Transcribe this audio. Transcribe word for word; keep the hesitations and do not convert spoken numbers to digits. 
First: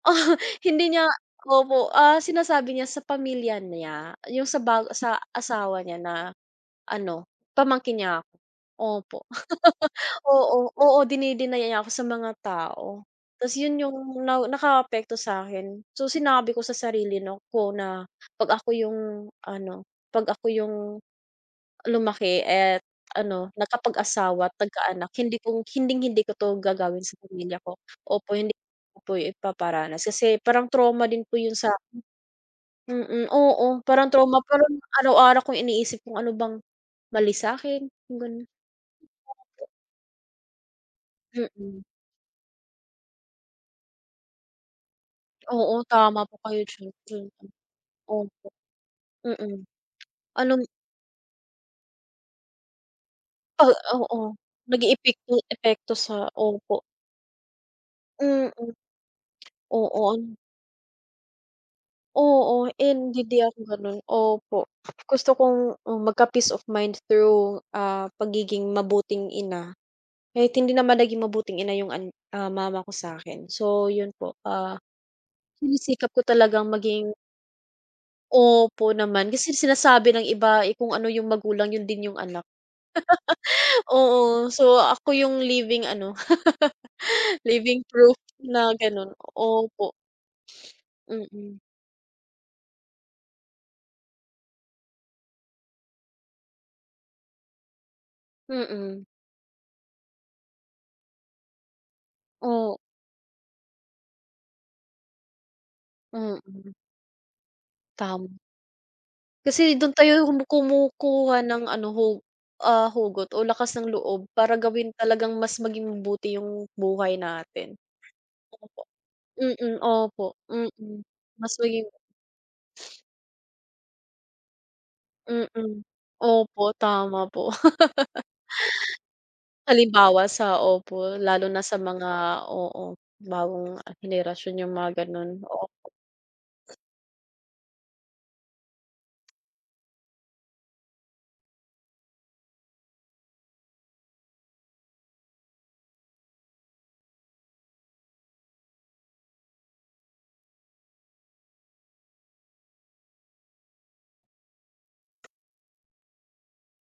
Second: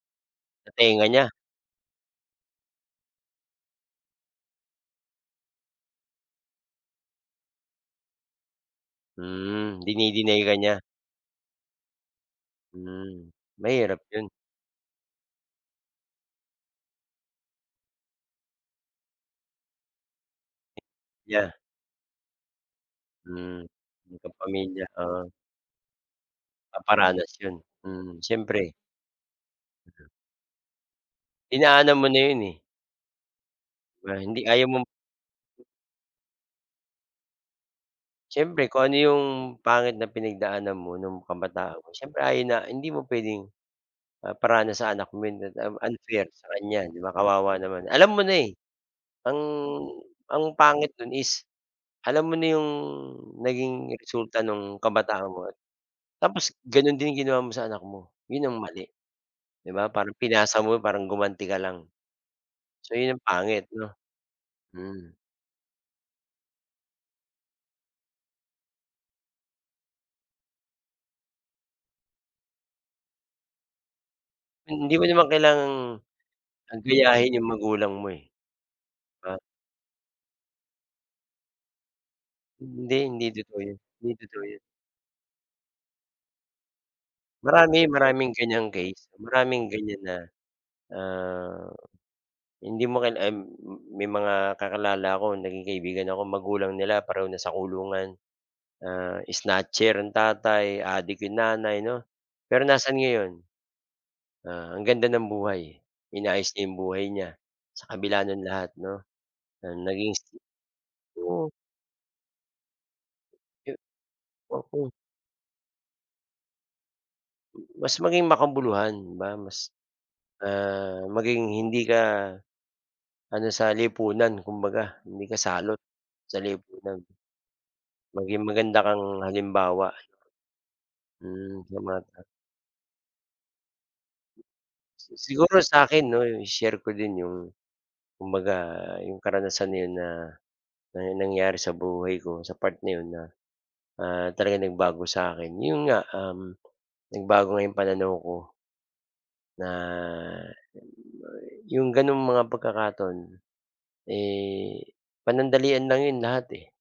Sa Hindi tenga niya niya? opo, ah, sinasabi niya sa pamilya niya, yung sa bago sa asawa niya na ano, pamangkin niya ako opo. Hmm. Dini-deny ka Oo niya. oo deni-deny niya ako sa mga tao. Hmm. Tas, yun Mahirap yung 'yon. nakaapekto sa'kin. So sinabi ko sa sarili 'no ko na pag ako yung ano 'pag ako yung, Nya. lumaki et ano Hmm. nagkapag-asawa't Nagkapamilya, nagka-anak, oo. hindi kong hinding-hindi ko 'to gagawin sa Ipaparanas 'yon. pamilya ko Hmm, opo, hindi siyempre. ko po, ipaparanas. Kasi, parang trauma din po yung sa'kin Dinaanan mo na 'yon, eh. mm. Oo, parang Pero, trauma, hindi ayaw parang mong araw-araw kong iniisip, kung ano bang mali sa'kin, yung ganon. Siyempre kung ano 'yong Opo. pangit na pinagdaanan mo no'ng kabataan Mm. mo, siyempre ayaw na hindi mo puwedeng, ah, 'paranas sa anak mo yun, Oo, [unintelligible] tama unfair po sa kayo kanya diyan. 'di ba, Mm, kawawa naman. Alam mo na, opo. eh, ang, Mm. ang Alam pangit no'n is alam mo na 'yong Uh, naging oo, resulta no'ng naging kabataan ipikto mo. epekto sa Tapos, opo. gano'n din ginawa mo sa anak mo, yun Mm. ang mali 'di ba. Parang Oo n pinasa mo, parang gumanti ka lang. Oo, So yun in ang di di ako pangit 'no ganun. Opo, mm. gusto kong, uh, magka-peace of mind through, ah, pagiging mabuting ina. Kahit hindi naman naging mabuting ina yung an mama ko sa'kin. So yun po, Mm, ah, hindi mo naman kailangang, sinisikap ko talagang maging gayahin yung magulang mo, eh 'di Opo naman, ba. kasi sinasabi ng iba, eh, kung ano yung magulang, yun din yung anak. Hindi, hindi totoo yun, hindi totoo Oo, yun. so ako yung living ano living Marami, proof maraming ganyang na case. ganun Maraming opo. ganyan na, Mm. ah, hindi mo kil uhm, may mga kakilala ako naging kaibigan ako, magulang nila pareho nasa kulungan. Mm. Ah, snatcher ang tatay, adik 'yong nanay 'no. Pero O nasaan ngayon? Ah, ang ganda ng buhay, inayos niya Mm. 'yong buhay niya, sa kabila Tam ng lahat 'no, Kasi ah, dun naging s tayo kumukuha oo ng ano, hu ah, hugot o lakas Yu ng loob para Okey. gawin talagang mas maging mabuti yung buhay natin Mas maging opo. makabuluhan di ba, mas, Mm, opo. Mm, ah, maging mas hindi maging ka, ano sa lipunan kumbaga hindi ka salot Mm. sa Opo, lipunan. tama po. Maging maganda kang halimbawa. Halimbawa sa opo lalo Mm, na sa sa mga bata. oo, bagong, ah, henerasyon yung mga Si ganun. siguro sa Opo. akin 'no, 'yong i-share ko din 'yong, kumbaga 'yong karanasan na 'yon na nangyari sa buhay ko sa part na 'yon na, ah, talagang nagbago sa 'kin 'yon nga, uhm, nagbago nga 'yong pananaw ko na, yung may 'yong gano'ng mga pagkakataon, eh, panandalian lang 'yon lahat, eh.